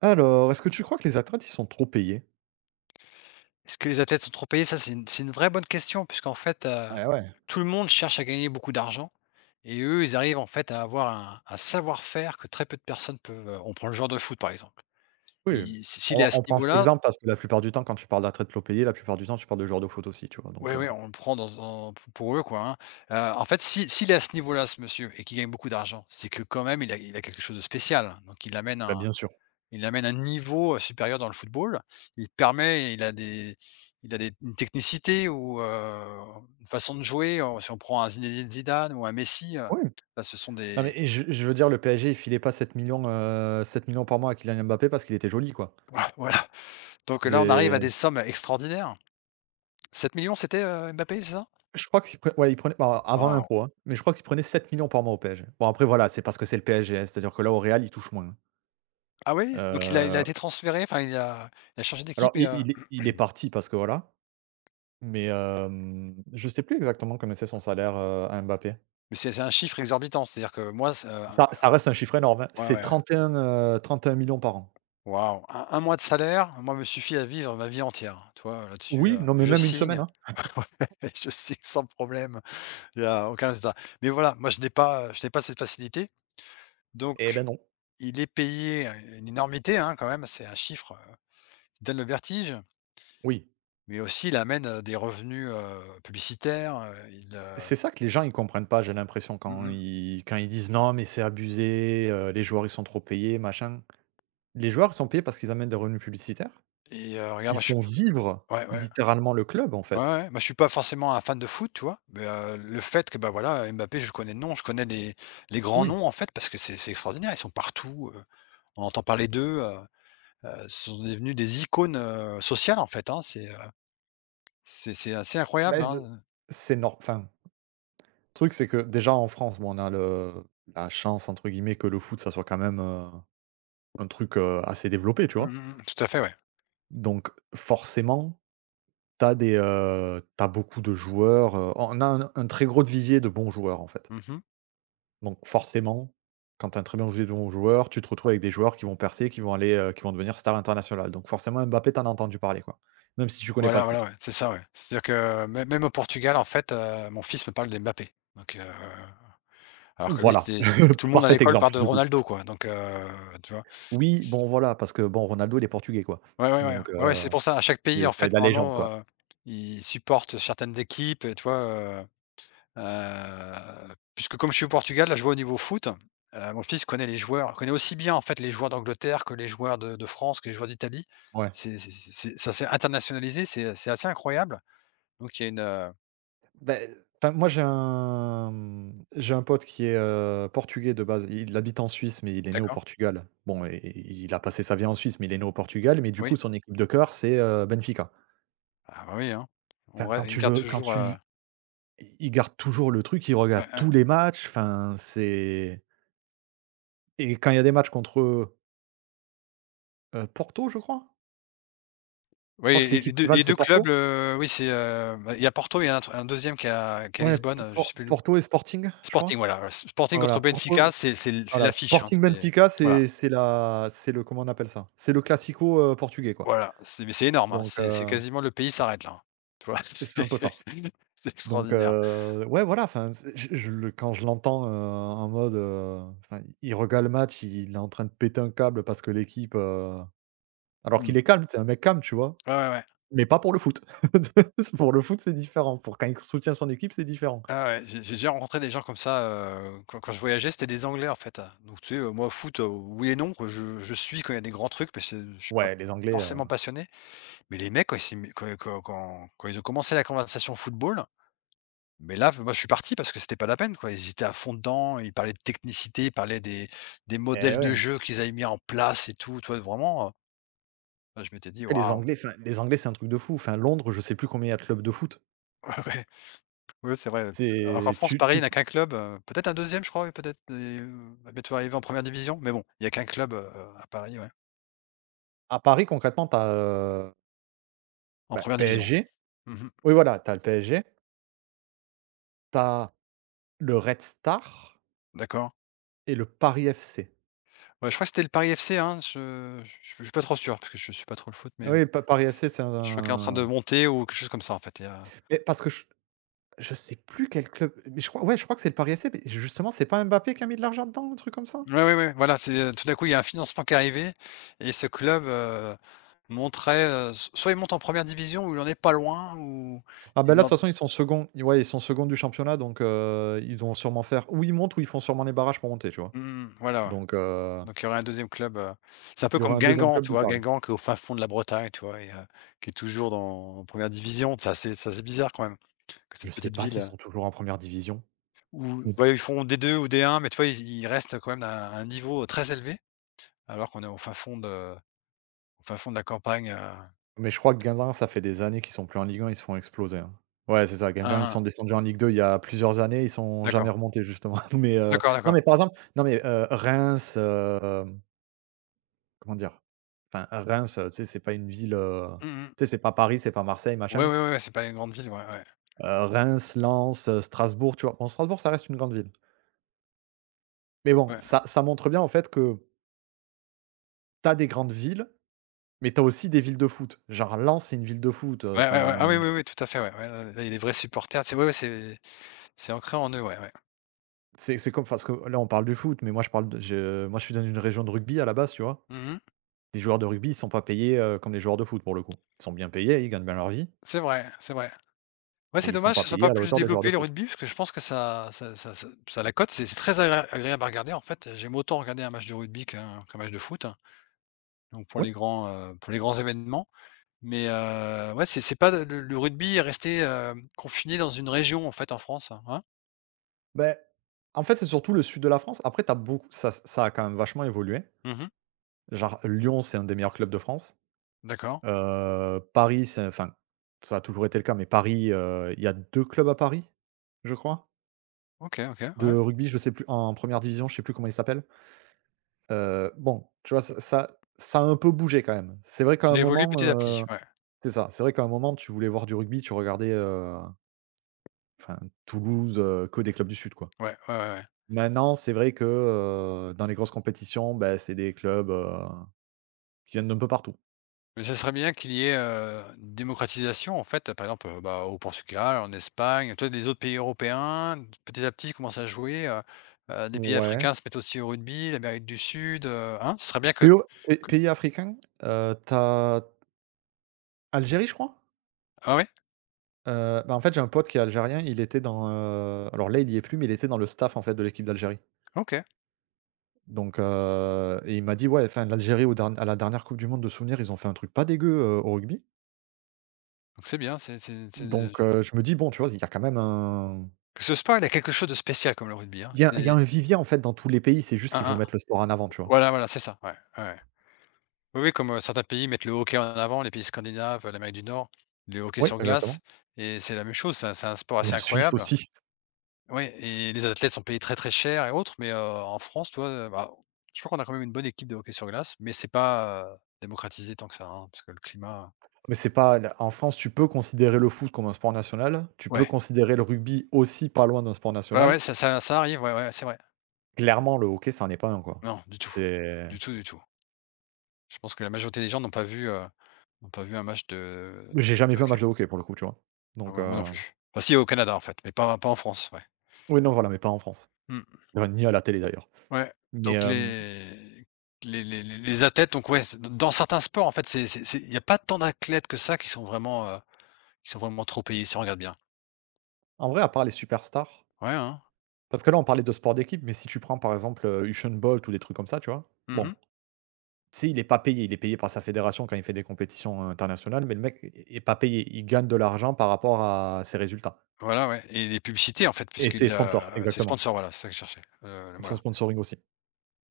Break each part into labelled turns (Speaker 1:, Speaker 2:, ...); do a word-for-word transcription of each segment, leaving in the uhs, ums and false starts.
Speaker 1: Alors, est-ce que tu crois que les athlètes, ils sont trop payés?
Speaker 2: Est-ce que les athlètes sont trop payés? Ça, c'est une c'est une vraie bonne question puisqu'en fait, heu,
Speaker 1: Ouais, ouais.
Speaker 2: tout le monde cherche à gagner beaucoup d'argent et eux, ils arrivent en fait à avoir un un savoir-faire que très peu de personnes peuvent, heu on prend le joueur de foot, par exemple.
Speaker 1: Oui,
Speaker 2: Il si S'il est
Speaker 1: on
Speaker 2: à ce
Speaker 1: on prend cet
Speaker 2: niveau-là,
Speaker 1: exemple parce que la plupart du temps, quand tu parles d'athlètes trop payés, la plupart du temps, tu parles de joueurs de foot aussi, tu vois? Donc,
Speaker 2: oui,
Speaker 1: heu
Speaker 2: oui, on le prend dans dans pou pour eux, quoi, hein. Heu, en fait, si s'il est à ce niveau-là, ce monsieur et qu'il gagne beaucoup d'argent, c'est que quand même il a il a quelque chose de spécial, hein. Donc il amène
Speaker 1: Bah,
Speaker 2: un,
Speaker 1: bien sûr.
Speaker 2: il amène un niveau, heu, supérieur dans le football. Il permet il a des, il a des une technicité ou, heu, une façon de jouer. On Si on prend un Zinedine Zidane ou un Messi, heu,
Speaker 1: Oui,
Speaker 2: bah, ce sont
Speaker 1: non,
Speaker 2: des
Speaker 1: mais je je veux dire, le P S G, il filait pas sept millions, zéro zéro zéro, heu, sept par mois à Kylian Mbappé parce qu'il était joli, quoi.
Speaker 2: voi voilà, donc là, on arrive à
Speaker 1: C'est
Speaker 2: des sommes extraordinaires. Sept millions, c'était, heu, Mbappé, c'est ça?
Speaker 1: je crois qu'ils pre ouais, ils prenaient, bah, avant
Speaker 2: Waouh!
Speaker 1: l'impôt, hein, mais je crois qu'il prenait sept millions par mois au P S G. Bon, après, voilà, c'est parce que c'est le P S G, hein, c'est-à-dire que là, au Real, il touche moins, hein.
Speaker 2: Ah oui? Donc il a il a
Speaker 1: Heu,
Speaker 2: été transféré, enfin il a il a changé
Speaker 1: alors,
Speaker 2: d'équipe. Et
Speaker 1: il
Speaker 2: heu
Speaker 1: il est il est parti parce que voilà. Mais, hem, je sais plus exactement combien c'est son salaire, heu, à Mbappé.
Speaker 2: mais c'est c'est un chiffre exorbitant, c'est-à-dire que moi, ça.
Speaker 1: Ça ça reste un chiffre énorme, hein.
Speaker 2: Ouais, ouais, ouais.
Speaker 1: C'est trente et un, trente et un millions par an.
Speaker 2: Waouh! Un 1 mois de salaire, moi, me suffit à vivre ma vie entière, hein. Tu vois, euh, là-dessus,
Speaker 1: Oui,
Speaker 2: heu,
Speaker 1: non, mais
Speaker 2: je
Speaker 1: même une semaine,
Speaker 2: signe.
Speaker 1: hein.
Speaker 2: Ouais, je signe sans problème. Il y a aucun résultat. Mais voilà, moi, je n'ai pas, je n'ai pas cette facilité. Donc
Speaker 1: Eh ben non.
Speaker 2: il est payé, euh, une énormité, hein, quand même. C'est un chiffre, heu, qui donne le vertige,
Speaker 1: Oui.
Speaker 2: mais aussi il amène, heu, des revenus, heu, publicitaires, heu, il, heu,
Speaker 1: C'est ça que les gens ils comprennent pas, j'ai l'impression,
Speaker 2: mmh
Speaker 1: quand
Speaker 2: mh.
Speaker 1: ils quand ils disent: «Non, mais c'est abusé, heu, les joueurs ils sont trop payés, machin». Les joueurs, ils sont payés parce qu'ils amènent des revenus publicitaires.
Speaker 2: Et heu, regarde,
Speaker 1: Ils
Speaker 2: moi, je suis,
Speaker 1: font vivre
Speaker 2: ouais, ouais.
Speaker 1: littéralement le club, en
Speaker 2: Ouais,
Speaker 1: fait.
Speaker 2: ouais, bah, je suis pas forcément un fan de foot, tu vois? Mais, heu, le fait que, bah, voilà, Mbappé, je connais le nom, je connais les les grands
Speaker 1: Oui.
Speaker 2: noms, en fait, parce que c'est c'est extraordinaire. Ils sont partout, heu, on entend parler d'eux, heu heu, ce sont devenus des icônes, heu, sociales, en fait, hein. C'est, heu, c'est c'est assez incroyable,
Speaker 1: Mais ze
Speaker 2: hein, heu.
Speaker 1: c'est nor enfin, le truc, c'est que déjà en France, bon, on a le la «chance» entre guillemets que le foot, ça soit quand même, heu un truc, heu, assez développé, tu
Speaker 2: Mmh
Speaker 1: vois?
Speaker 2: mmh, mmh. Tout à fait, ouais.
Speaker 1: Donc forcément, t'as des, heu, tu beaucoup de joueurs, heu, on a un un très gros visier de bons joueurs, en fait.
Speaker 2: Mmh.
Speaker 1: Donc forcément, quand t'as un très bon visier de bons joueurs, tu te retrouves avec des joueurs qui vont percer, qui vont aller, heu, qui vont devenir stars internationales. Donc forcément Mbappé, tu as entendu parler, quoi, même si tu connais pas le
Speaker 2: Voilà, voilà,
Speaker 1: foot.
Speaker 2: ouais, c'est ça, ouais. C'est-à-dire que mê même au Portugal, en fait, heu, mon fils me parle d'Mbappé. Donc, heu, alors que lui,
Speaker 1: Voilà,
Speaker 2: c'était c'était tout le monde à
Speaker 1: parfait
Speaker 2: l'école
Speaker 1: exemple,
Speaker 2: parle de
Speaker 1: du coup.
Speaker 2: Ronaldo, quoi. Donc, heu, tu vois?
Speaker 1: Oui, bon, voilà, parce que bon, Ronaldo, il est portugais, quoi.
Speaker 2: Ouais, ouais, ouais.
Speaker 1: Donc
Speaker 2: Ouais, ouais,
Speaker 1: heu,
Speaker 2: c'est pour ça. À chaque
Speaker 1: c'est
Speaker 2: pays, en
Speaker 1: c'est
Speaker 2: fait,
Speaker 1: la légende, quoi.
Speaker 2: normalement, heu, ils supportent certaines équipes et toi vois, heu puisque comme je suis au Portugal, là, je vois au niveau foot, heu, mon fils connaît les joueurs, connaît aussi bien, en fait, les joueurs d'Angleterre que les joueurs de de France, que les joueurs d'Italie.
Speaker 1: Ouais.
Speaker 2: C'est c'est c'est ça s'est internationalisé, c'est, c'est assez incroyable. Donc il y a une, heu
Speaker 1: Ben enfin, moi, j'ai un, mmh, j'ai un pote qui est, heu, portugais de base. Il habite en Suisse, mais il est né au
Speaker 2: d'accord,
Speaker 1: Portugal. Bon, et et il a passé sa vie en Suisse, mais il est né au Portugal, mais du
Speaker 2: oui.
Speaker 1: coup, son équipe de cœur, c'est, heu, Benfica.
Speaker 2: Ah bah, oui, hein. on
Speaker 1: Enfin, quand
Speaker 2: Ouais, ils
Speaker 1: tu
Speaker 2: gardent
Speaker 1: le quand
Speaker 2: toujours,
Speaker 1: tu
Speaker 2: heu
Speaker 1: l il garde toujours le truc, il regarde
Speaker 2: ouais, ouais.
Speaker 1: tous les matchs, enfin, c'est, et quand il y a des matchs contre, heu Porto, je crois? Je
Speaker 2: Oui
Speaker 1: crois que
Speaker 2: et les
Speaker 1: l'équipe
Speaker 2: deux
Speaker 1: rivale,
Speaker 2: les
Speaker 1: c'est
Speaker 2: deux clubs,
Speaker 1: Porto?
Speaker 2: heu, oui, c'est, heu, bah, il y a Porto, il y a un tr un deux qui est à, qui est à
Speaker 1: Ouais,
Speaker 2: Lisbonne, heu, je
Speaker 1: Por
Speaker 2: sais plus le,
Speaker 1: Porto et Sporting, je
Speaker 2: Sporting,
Speaker 1: crois?
Speaker 2: voilà, ouais, Sporting
Speaker 1: Voilà,
Speaker 2: contre
Speaker 1: Porto.
Speaker 2: Benfica, c'est c'est l c'est
Speaker 1: Voilà,
Speaker 2: l'affiche, hein,
Speaker 1: Sporting
Speaker 2: c'est,
Speaker 1: Benfica,
Speaker 2: voilà,
Speaker 1: c'est c'est la c'est le, comment on appelle ça? C'est le classico, heu, portugais, quoi.
Speaker 2: voilà, c'est, mais c'est énorme, hein,
Speaker 1: Donc
Speaker 2: c'est c'est
Speaker 1: heu,
Speaker 2: quasiment le pays s'arrête là, hein. Tu vois?
Speaker 1: c'est un peu ça.
Speaker 2: C'est c'est
Speaker 1: Donc
Speaker 2: extraordinaire.
Speaker 1: heu, ouais, voilà, enfin, c'est je je le quand je l'entends, heu, en mode, heu, enfin, il regarde le match, il est en train de péter un câble parce que l'équipe, heu alors qu'il
Speaker 2: Mmh.
Speaker 1: est calme, c'est un mec calme, tu vois?
Speaker 2: Ouais, ouais, ouais.
Speaker 1: Mais pas pour le foot. Pour le foot, c'est différent. Pour quand il soutient son équipe, c'est différent.
Speaker 2: Ouais, ouais, j'ai j'ai déjà rencontré des gens comme ça, heu, quand quand je voyageais, c'était des Anglais, en fait, heu, donc tu sais, heu, moi foot, heu, oui et non, quoi, je je suis quand il y a des grands trucs, mais c'est, je suis pas
Speaker 1: Ouais, les Anglais, heu
Speaker 2: forcément passionné, mais les mecs, quand ils s'y met quand quand quand quand ils ont commencé la conversation football. Mais là, moi, je suis parti parce que c'était pas la peine, quoi. Ils étaient à fond dedans, ils parlaient de technicité, ils parlaient des des
Speaker 1: et
Speaker 2: modèles de
Speaker 1: ouais.
Speaker 2: jeu qu'ils avaient mis en place et tout, tu vois? Vraiment, heu, je m'étais dit:
Speaker 1: Après les
Speaker 2: «Waouh!»
Speaker 1: Anglais, enfin, les Anglais, c'est un truc de fou. Enfin, Londres, je sais plus combien il y a de clubs de foot.
Speaker 2: Ouais, ouais, ouais, c'est vrai. Alors qu'en
Speaker 1: C'est
Speaker 2: France,
Speaker 1: tu
Speaker 2: Paris, il
Speaker 1: tu
Speaker 2: n'a qu'un club, heu, peut-être un deuxième, je crois, oui, peut-être et heu, va bientôt arriver en première division, mais bon, il n'y a qu'un club, heu, à Paris, ouais,
Speaker 1: À Paris, concrètement, tu as, heu,
Speaker 2: en
Speaker 1: bah,
Speaker 2: première division.
Speaker 1: P S G.
Speaker 2: Mmh.
Speaker 1: Oui, voilà, tu as le P S G, tu as le Red Star
Speaker 2: D'accord.
Speaker 1: et le Paris F C.
Speaker 2: Ouais, je crois que c'était le Paris F C, hein, je je je suis pas trop sûr parce que je suis pas trop le foot, mais heu,
Speaker 1: Oui, Pa Paris F C, c'est
Speaker 2: je crois qu'il est en train de
Speaker 1: un,
Speaker 2: monter ou quelque chose comme ça, en fait.
Speaker 1: mais parce que je je sais plus quel club, mais je crois, ouais, je crois que c'est le Paris F C, mais justement, c'est pas Mbappé qui a mis de l'argent dedans, un truc comme ça?
Speaker 2: Ouais, ouais, ouais, voilà, c'est, euh, tout d'un coup, il y a un financement qui est arrivé et ce club, heu, monterait, heu, s soit il monte en première division où il en est pas loin ou
Speaker 1: Ah, ben là,
Speaker 2: il
Speaker 1: de toute
Speaker 2: en,
Speaker 1: façon, ils sont seconds. Ouais, ils sont seconds du championnat, donc heu, ils vont sûrement faire, ou ils montent, ou ils font sûrement les barrages pour monter, tu vois?
Speaker 2: mmh, voilà, ouais.
Speaker 1: Donc heu,
Speaker 2: Donc il y aurait un deuxième club, heu, c'est un peu
Speaker 1: il y
Speaker 2: comme
Speaker 1: aura un deuxième
Speaker 2: Guingamp,
Speaker 1: club
Speaker 2: tu
Speaker 1: de
Speaker 2: vois?
Speaker 1: Paris.
Speaker 2: Guingamp qui est au fin fond de la Bretagne, tu vois? Et heu, qui est toujours dans, en première division. Ça C'est ça, c'est bizarre quand même que
Speaker 1: Je
Speaker 2: cette
Speaker 1: sais
Speaker 2: petite
Speaker 1: pas
Speaker 2: ville,
Speaker 1: s'ils
Speaker 2: heu,
Speaker 1: sont toujours en première division.
Speaker 2: où ouais, ils font d deux ou d un, mais tu vois, ils ils restent quand même à un niveau très élevé, alors qu'on est au fin fond de, au fin fond de la campagne, heu,
Speaker 1: Mais je crois que Guingamp, ça fait des années qu'ils sont plus en Ligue un, ils se font exploser, hein. Ouais, c'est ça, Guingamp, ils
Speaker 2: un,
Speaker 1: sont descendus en Ligue deux il y a plusieurs années, ils sont jamais
Speaker 2: d'accord,
Speaker 1: remontés justement. Mais, heu,
Speaker 2: d'accord,
Speaker 1: non,
Speaker 2: d'accord.
Speaker 1: mais par exemple, non, mais, heu, Reims, hem, comment dire? Enfin, Reims, heu, tu sais, c'est pas une ville, heu,
Speaker 2: Mmh mmh.
Speaker 1: tu sais, c'est pas Paris, c'est pas Marseille,
Speaker 2: Ouais,
Speaker 1: machin.
Speaker 2: ouais, ouais, ouais, c'est pas une grande ville, ouais, ouais.
Speaker 1: Heu, Reims, Lens, heu, Strasbourg, tu vois? Bon, Strasbourg, ça reste une grande ville. Mais bon,
Speaker 2: Ouais,
Speaker 1: ça ça montre bien, en fait, que t'as des grandes villes, mais t'as aussi des villes de foot. Genre Lens, c'est une ville de foot, euh,
Speaker 2: ouais, ouais, ouais. Ah
Speaker 1: enfin,
Speaker 2: oui, oui, oui, tout à fait, ouais, ouais, là il y a des vrais supporters, tu, ouais, ouais, c'est c'est ancré en eux, ouais, ouais.
Speaker 1: C'est c'est comme, parce que là, on parle de foot, mais moi, je parle de, je moi, je suis dans une région de rugby à la base, tu vois?
Speaker 2: Mmh.
Speaker 1: Les joueurs de rugby, ils sont pas payés, heu, comme les joueurs de foot, pour le coup. Ils sont bien payés, ils gagnent bien leur vie,
Speaker 2: C'est vrai, c'est vrai. Ouais,
Speaker 1: mais
Speaker 2: c'est
Speaker 1: ils sont
Speaker 2: dommage que
Speaker 1: pas
Speaker 2: ce soit
Speaker 1: payés
Speaker 2: pas
Speaker 1: à la
Speaker 2: plus
Speaker 1: hauteur des joueurs de
Speaker 2: développé le
Speaker 1: foot.
Speaker 2: rugby, parce que je pense que ça ça ça ça ça la cote. C'est c'est très agré agréable à regarder, en fait. J'aime autant regarder un match de rugby qu'un qu'un match de foot, hein, donc pour
Speaker 1: Oui.
Speaker 2: les grands, heu, pour les grands événements. Mais, heu, ouais, c'est c'est pas le, le rugby est resté, hem, confiné dans une région, en fait, en France, hein?
Speaker 1: Ben, en fait, c'est surtout le sud de la France. Après, t'as beaucoup ça ça a quand même vachement évolué.
Speaker 2: Mmh.
Speaker 1: Genre Lyon, c'est un des meilleurs clubs de France.
Speaker 2: D'accord.
Speaker 1: Heu, Paris, c'est enfin, ça a toujours été le cas, mais Paris, heu, il y a deux clubs à Paris, je crois,
Speaker 2: OK, OK,
Speaker 1: de
Speaker 2: ouais.
Speaker 1: rugby, je sais plus en première division, je sais plus comment ils s'appellent. Heu, bon, tu vois, ça ça ça a un peu bougé quand même. C'est vrai qu'à
Speaker 2: Ça
Speaker 1: un
Speaker 2: évolue
Speaker 1: moment,
Speaker 2: petit à petit,
Speaker 1: heu
Speaker 2: ouais.
Speaker 1: c'est ça, c'est vrai qu'à un moment, tu voulais voir du rugby, tu regardais, heu, enfin Toulouse, heu, que des clubs du sud, quoi.
Speaker 2: Ouais, ouais, ouais, ouais.
Speaker 1: Maintenant, c'est vrai que, heu, dans les grosses compétitions, bah, c'est des clubs, heu, qui viennent d'un peu partout.
Speaker 2: Mais ça serait bien qu'il y ait, heu, une démocratisation, en fait, par exemple, heu, bah, au Portugal, en Espagne, toi vois? Les autres pays européens, petit à petit, ils commencent à jouer, heu heu, des pays
Speaker 1: Ouais.
Speaker 2: africains se mettent aussi au rugby, l'Amérique du Sud, heu, hein? Ce serait bien que
Speaker 1: PO P
Speaker 2: que
Speaker 1: pays africain, heu, tu Algérie, je crois?
Speaker 2: ah oui
Speaker 1: Heu, bah, en fait, j'ai un pote qui est algérien, il était dans, heu alors là, il y est plus, mais il était dans le staff, en fait, de l'équipe d'Algérie.
Speaker 2: OK,
Speaker 1: Donc, heu et il m'a dit: «Ouais, enfin, l'Algérie au dern à la dernière coupe du monde de souvenirs, ils ont fait un truc pas dégueu, heu, au rugby».
Speaker 2: donc c'est bien, c'est c'est c'est
Speaker 1: Donc, heu, je me dis: «Bon, tu vois, il y a quand même un
Speaker 2: parce que le sport, il a quelque chose de spécial comme le rugby, hein.
Speaker 1: il y a il y a
Speaker 2: C'est
Speaker 1: un vivier, en fait, dans tous les pays, c'est juste
Speaker 2: un
Speaker 1: qu'il faut
Speaker 2: un
Speaker 1: mettre le sport en avant», tu vois?
Speaker 2: voilà, voilà, c'est ça, ouais, ouais, ouais. Oui, oui, comme, heu, certains pays mettent le hockey en avant, les pays scandinaves, l'Amérique du Nord, le hockey
Speaker 1: Oui,
Speaker 2: sur
Speaker 1: exactement.
Speaker 2: glace et c'est la même chose, c'est un c'est un sport assez
Speaker 1: La Suisse
Speaker 2: incroyable.
Speaker 1: aussi.
Speaker 2: Ouais et les athlètes sont payés très, très cher et autres, mais, heu, en France, tu vois, heu, bah, je crois qu'on a quand même une bonne équipe de hockey sur glace, mais c'est pas, heu, démocratisé tant que ça, hein, parce que le climat,
Speaker 1: Mais c'est pas la, en France, tu peux considérer le foot comme un sport national, tu peux
Speaker 2: ouais,
Speaker 1: considérer le rugby aussi pas loin d'un sport
Speaker 2: ouais,
Speaker 1: national.
Speaker 2: ouais, ça ça ça arrive, ouais, ouais, c'est vrai.
Speaker 1: Clairement, le hockey, ça n'en est pas un, quoi.
Speaker 2: Non, du tout,
Speaker 1: C'est,
Speaker 2: du tout, du tout. Je pense que la majorité des gens n'ont pas vu, heu, n'ont pas vu un match de
Speaker 1: j'ai jamais
Speaker 2: de
Speaker 1: vu un
Speaker 2: hockey.
Speaker 1: match de hockey pour le coup, tu vois?
Speaker 2: Ah
Speaker 1: Donc,
Speaker 2: bah, moi non
Speaker 1: heu,
Speaker 2: plus. Bah, si au Canada, en fait, mais pas pas en France, ouais.
Speaker 1: oui, non, voilà, mais pas en France.
Speaker 2: Mmh,
Speaker 1: Enfin, ni à la télé d'ailleurs.
Speaker 2: ouais,
Speaker 1: Mais,
Speaker 2: donc
Speaker 1: hem
Speaker 2: les, les les les les athlètes donc ouais, c'est- dans certains sports, en fait, c'est c'est c'est il y a pas tant d'athlètes que ça qui sont vraiment, heu. Ils sont vraiment trop payés, si on regarde bien.
Speaker 1: en vrai, à part les superstars,
Speaker 2: Ouais, hein.
Speaker 1: parce que là, on parlait de sport d'équipe, mais si tu prends par exemple, heu, Usain Bolt ou des trucs comme ça, tu vois? Bon,
Speaker 2: Mmh.
Speaker 1: tu sais, il est pas payé, il est payé par sa fédération quand il fait des compétitions, euh, internationales, mais le mec est pas payé. Il gagne de l'argent par rapport à ses résultats
Speaker 2: Voilà, ouais et les publicités, en fait,
Speaker 1: et ses
Speaker 2: puisqu'il
Speaker 1: sponsors,
Speaker 2: a ses
Speaker 1: exactement.
Speaker 2: sponsors, voilà, c'est ça que je cherchais, heu, le mot
Speaker 1: Son
Speaker 2: là.
Speaker 1: sponsoring aussi.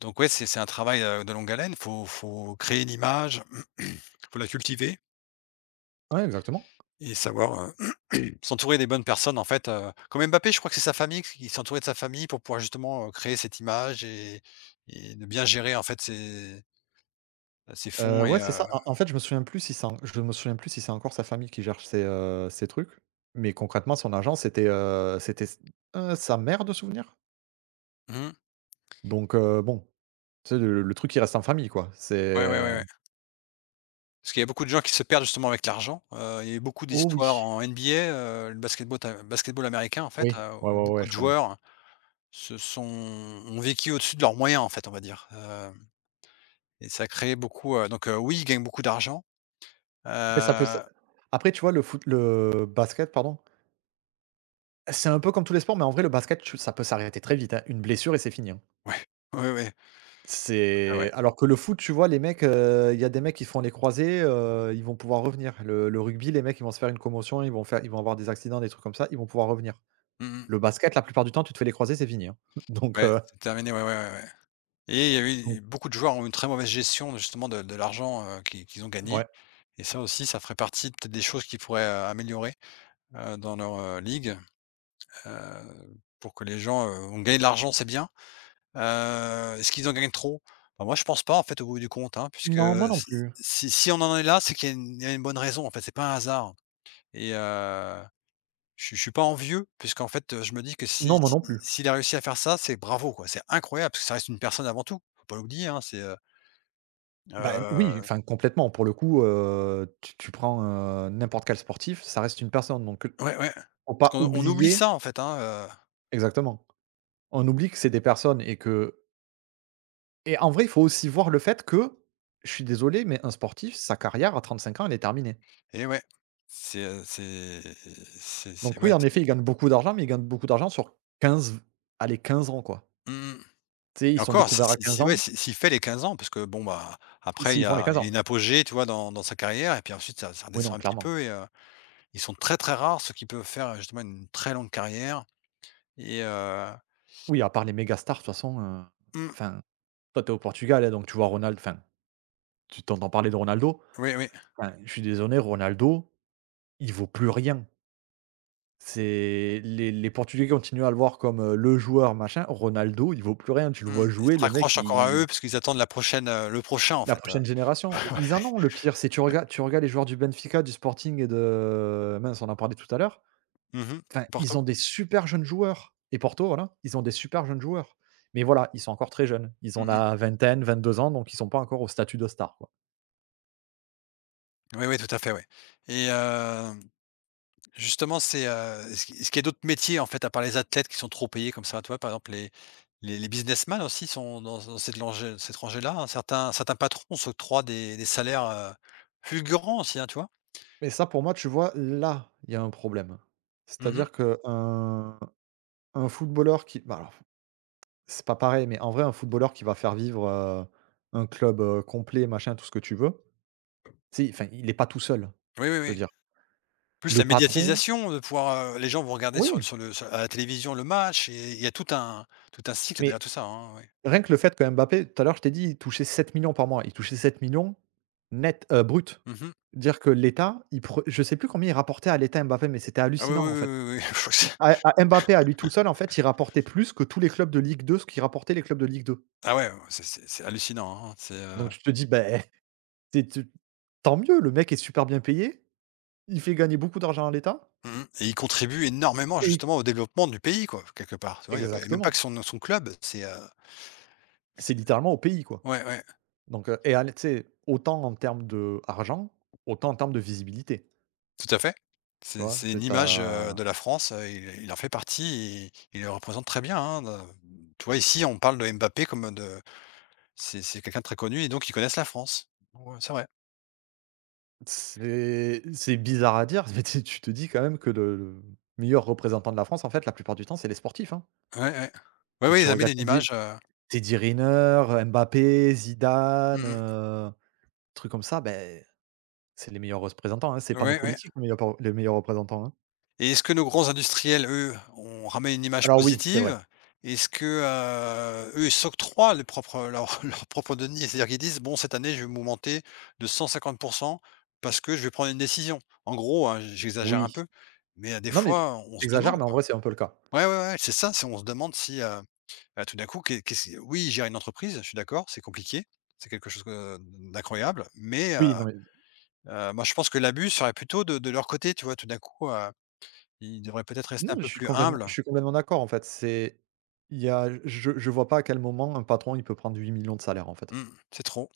Speaker 2: Donc ouais, c'est c'est un travail, heu, de longue haleine. Faut faut créer une image, faut la cultiver
Speaker 1: Ouais, exactement.
Speaker 2: et savoir, heu, s'entourer des bonnes personnes, en fait, heu, comme Mbappé, je crois que c'est sa famille qui s'est entouré de sa famille pour pouvoir justement, heu, créer cette image et et de bien gérer, en fait, ses, ses
Speaker 1: Heu,
Speaker 2: fonds
Speaker 1: ouais,
Speaker 2: et
Speaker 1: c'est
Speaker 2: heu,
Speaker 1: ça. En en fait, je me souviens plus si c'est en je me souviens plus si c'est encore sa famille qui gère ces heu, ses trucs, mais concrètement, son agent, c'était, heu, c'était s heu, sa mère de souvenir?
Speaker 2: mmh.
Speaker 1: Donc, heu, bon, c'est le le truc, qui reste en famille, quoi.
Speaker 2: Ouais, ouais, ouais,
Speaker 1: C'est.
Speaker 2: ouais. Parce qu'il y a beaucoup de gens qui se perdent justement avec l'argent. Heu, il y a eu beaucoup
Speaker 1: Oh
Speaker 2: d'histoires
Speaker 1: oui,
Speaker 2: en N B A, heu, le basketball ta basketball américain en fait,
Speaker 1: oui,
Speaker 2: heu,
Speaker 1: ouais,
Speaker 2: où
Speaker 1: ouais, ouais,
Speaker 2: beaucoup
Speaker 1: je
Speaker 2: de
Speaker 1: connais.
Speaker 2: joueurs se sont, ont vécu au-dessus de leurs moyens en fait, on va dire. Heu et ça a créé beaucoup, heu, donc heu, oui, ils gagnent beaucoup d'argent. Heu,
Speaker 1: Mais ça peut se, après, tu vois, le foot le basket, pardon, c'est un peu comme tous les sports, mais en vrai, le basket, tu ça peut s'arrêter très vite, hein. Une blessure et c'est fini, hein.
Speaker 2: ouais, ouais, ouais, ah
Speaker 1: C'est,
Speaker 2: ouais.
Speaker 1: alors que le foot, tu vois, les mecs, heu, il y a des mecs qui font les croisés, heu, ils vont pouvoir revenir. Le le rugby, les mecs, ils vont se faire une commotion, ils vont faire ils vont avoir des accidents, des trucs comme ça, ils vont pouvoir revenir.
Speaker 2: Mmh mh.
Speaker 1: Le basket, la plupart du temps, tu te fais les croisés, c'est fini, hein. Donc
Speaker 2: Ouais,
Speaker 1: heu,
Speaker 2: c'est terminé, ouais, ouais, ouais, ouais et il y a
Speaker 1: donc
Speaker 2: eu beaucoup de joueurs ont une très mauvaise gestion justement de de l'argent, heu, qu'ils qu'ils ont gagné
Speaker 1: ouais.
Speaker 2: et ça aussi, ça ferait partie peut-être des choses qu'ils pourraient, heu, améliorer, heu, dans leur, heu, ligue. Heu, pour que les gens, heu, ont gagné de l'argent, c'est bien. Heu, est-ce qu'ils en gagnent trop? Bah, moi, je pense pas, en fait, au bout du compte, hein, puisque
Speaker 1: Non, moi non plus.
Speaker 2: si si on en est là, c'est qu'il y a une il y a une bonne raison, en fait, c'est pas un hasard et heu, je suis je suis pas envieux puisqu'en fait, heu, je me dis que
Speaker 1: Non,
Speaker 2: si
Speaker 1: moi
Speaker 2: si
Speaker 1: non plus.
Speaker 2: s'il a réussi à faire ça, c'est bravo, quoi, c'est incroyable parce que ça reste une personne avant tout. Faut pas l'oublier, hein, c'est, heu
Speaker 1: Bah, oui,
Speaker 2: heu,
Speaker 1: enfin complètement. Pour le coup, heu, tu tu prends, heu, n'importe quel sportif, ça reste une personne, donc heu,
Speaker 2: ouais, ouais,
Speaker 1: faut
Speaker 2: parce
Speaker 1: pas
Speaker 2: qu'on on oublie
Speaker 1: oublier,
Speaker 2: ça, en fait, hein, heu
Speaker 1: exactement. On oublie que c'est des personnes et que, et en vrai, il faut aussi voir le fait que, je suis désolé, mais un sportif, sa carrière à trente cinq ans, elle est terminée.
Speaker 2: Et ouais, c'est, heu, c'est c'est c'est
Speaker 1: Donc oui,
Speaker 2: ouais,
Speaker 1: en
Speaker 2: c'est
Speaker 1: effet, il gagne beaucoup d'argent, mais il gagne beaucoup d'argent sur quinze allez quinze ans, quoi.
Speaker 2: mmh mh.
Speaker 1: Tu sais, ils
Speaker 2: Et
Speaker 1: sont
Speaker 2: encore, si
Speaker 1: découverts à
Speaker 2: si
Speaker 1: quinze
Speaker 2: si ouais,
Speaker 1: ans,
Speaker 2: si s'il fait les quinze ans parce que bon, bah, après il
Speaker 1: s'ils
Speaker 2: y
Speaker 1: font les
Speaker 2: a
Speaker 1: quinze
Speaker 2: il y a
Speaker 1: ans.
Speaker 2: une apogée, tu vois, dans dans sa carrière et puis ensuite ça ça
Speaker 1: Oui, non,
Speaker 2: redescend un petit
Speaker 1: clairement.
Speaker 2: peu et heu, ils sont très, très rares ceux qui peuvent faire, heu, justement une très longue carrière et heu
Speaker 1: Oui, à part les mégastars, de toute façon, heu,
Speaker 2: mmh,
Speaker 1: enfin, toi, t'es au Portugal, hein, donc tu vois Ronaldo. Enfin, tu t'entends parler de Ronaldo.
Speaker 2: oui, oui,
Speaker 1: Enfin, je suis désolé, Ronaldo, il vaut plus rien. C'est les les Portugais continuent à le voir comme, heu, le joueur machin. Ronaldo, il vaut plus rien. Tu le
Speaker 2: mmh,
Speaker 1: vois
Speaker 2: ils
Speaker 1: jouer,
Speaker 2: se
Speaker 1: le mec,
Speaker 2: raccrochent encore à
Speaker 1: il,
Speaker 2: eux parce qu'ils attendent la prochaine, heu, le prochain en
Speaker 1: la
Speaker 2: fait, heu.
Speaker 1: prochaine génération, mais ils en ont le pire. C'est tu regardes tu regardes les joueurs du Benfica, du Sporting, et de, mince, on en parlait tout à l'heure.
Speaker 2: Mmh.
Speaker 1: Enfin, ils
Speaker 2: Porto?
Speaker 1: ont des super jeunes joueurs, et Porto, voilà, ils ont des super jeunes joueurs, mais voilà, ils sont encore très jeunes. Ils
Speaker 2: Mmh
Speaker 1: ont
Speaker 2: mh.
Speaker 1: la vingtaine, vingt-deux ans, donc ils sont pas encore au statut de star, quoi,
Speaker 2: Oui, oui, tout à fait, oui. et heu Justement, c'est, heu, est-ce qu'il est-ce qu'il y a d'autres métiers, en fait, à part les athlètes qui sont trop payés comme ça? Toi par exemple, les les les businessmen aussi sont dans dans cette langée cette rangée-là, hein. Certains certains patrons s'octroient des des salaires, heu, fulgurants aussi, hein, tu vois?
Speaker 1: mais ça, pour moi, tu vois, là, il y a un problème.
Speaker 2: Mhm.
Speaker 1: C'est-à-dire qu'un, un footballeur qui, bah, alors, c'est pas pareil, mais en vrai, un footballeur qui va faire vivre, heu, un club, heu, complet, machin, tout ce que tu veux, tu enfin, il est pas tout seul,
Speaker 2: Oui, oui,
Speaker 1: je veux
Speaker 2: oui.
Speaker 1: dire.
Speaker 2: Plus
Speaker 1: Le
Speaker 2: la
Speaker 1: patron,
Speaker 2: médiatisation, de pouvoir, heu les gens vont regarder sur le
Speaker 1: oui,
Speaker 2: sur le sur à la télévision le match et il y a tout un tout un cycle
Speaker 1: mais
Speaker 2: derrière tout ça, hein, oui.
Speaker 1: rien que le fait que Mbappé, tout à l'heure, je t'ai dit, il touchait sept millions par mois. Il touchait sept millions net, heu, brut.
Speaker 2: Mmh.
Speaker 1: Dire que l'État, il pre je sais plus combien il rapportait à l'État Mbappé, mais c'était
Speaker 2: Ah oui,
Speaker 1: hallucinant,
Speaker 2: oui,
Speaker 1: en fait.
Speaker 2: oui, oui, oui. Je crois que c'est
Speaker 1: À à Mbappé, à lui tout seul, en fait, il rapportait plus que tous les clubs de Ligue deux, ce qu'ils rapportaient les clubs de Ligue deux.
Speaker 2: ah ouais, ouais, c'est c'est c'est hallucinant, hein, c'est,
Speaker 1: Donc
Speaker 2: heu
Speaker 1: tu te dis, beh, c'est tu tant mieux, le mec est super bien payé. Il fait gagner beaucoup d'argent à l'État
Speaker 2: mmh, et il contribue énormément
Speaker 1: et il,
Speaker 2: justement au développement du pays quoi, quelque part, tu vois? Il y a pas et même pas
Speaker 1: exactement.
Speaker 2: que son son club, c'est, heu,
Speaker 1: C'est
Speaker 2: c'est
Speaker 1: littéralement au pays, quoi.
Speaker 2: ouais, ouais,
Speaker 1: Donc, heu et à l, tu sais, autant en termes d'argent, autant en termes de visibilité,
Speaker 2: tout à fait.
Speaker 1: tu
Speaker 2: C'est
Speaker 1: vois?
Speaker 2: c'est
Speaker 1: Tu
Speaker 2: une
Speaker 1: sais,
Speaker 2: image, heu, de la France, heu, il il en fait partie et il le représente très bien, hein, de tu vois? Ici, on parle de Mbappé comme de c'est c'est quelqu'un de très connu et donc ils connaissent la France. Ouais, c'est vrai.
Speaker 1: c'est c'est bizarre à dire, mais tu tu te dis quand même que le le meilleur représentant de la France, en fait, la plupart du temps, c'est les sportifs, hein.
Speaker 2: Ouais, ouais. Ouais,
Speaker 1: Tu
Speaker 2: oui,
Speaker 1: tu
Speaker 2: ils amènent
Speaker 1: regardes
Speaker 2: une
Speaker 1: Teddy
Speaker 2: image, heu,
Speaker 1: Teddy Riner, Mbappé,
Speaker 2: mmh
Speaker 1: Zidane,
Speaker 2: mh.
Speaker 1: heu, trucs comme ça, ben, c'est les meilleurs représentants, hein. C'est pas nos
Speaker 2: Ouais, ouais.
Speaker 1: politiques, les meilleurs les meilleurs représentants, hein.
Speaker 2: Et est-ce que nos grands industriels, eux, ont ramené une image
Speaker 1: Alors oui, c'est vrai.
Speaker 2: positive? Est-ce que, heu, eux, ils s'octroient les propres leurs leurs propres deniers? C'est-à-dire qu'ils disent: «Bon, cette année, je vais m'augmenter de cent cinquante parce que je vais prendre une décision». En gros, hein, j'exagère un
Speaker 1: Oui.
Speaker 2: peu, mais heu, des
Speaker 1: Non, mais
Speaker 2: fois, on se
Speaker 1: j'exagère,
Speaker 2: demande,
Speaker 1: mais en
Speaker 2: quoi.
Speaker 1: vrai, c'est un peu le cas.
Speaker 2: Ouais, ouais, ouais, c'est ça, c'est on se demande si, heu, bah, tout d'un coup, qu'est qu'est-ce qui oui, gérer une entreprise, je suis d'accord, c'est compliqué, c'est quelque chose, heu, d'incroyable, mais heu
Speaker 1: Oui, non, mais
Speaker 2: heu, moi, je pense que l'abus serait plutôt de de leur côté, tu vois? Tout d'un coup, heu, ils devraient peut-être rester
Speaker 1: non,
Speaker 2: un
Speaker 1: je
Speaker 2: peu
Speaker 1: suis
Speaker 2: plus
Speaker 1: complètement
Speaker 2: humbles.
Speaker 1: je suis complètement d'accord, en fait. C'est, il y a, je je vois pas à quel moment un patron, il peut prendre huit millions de salaire, en fait.
Speaker 2: Mmh, c'est trop.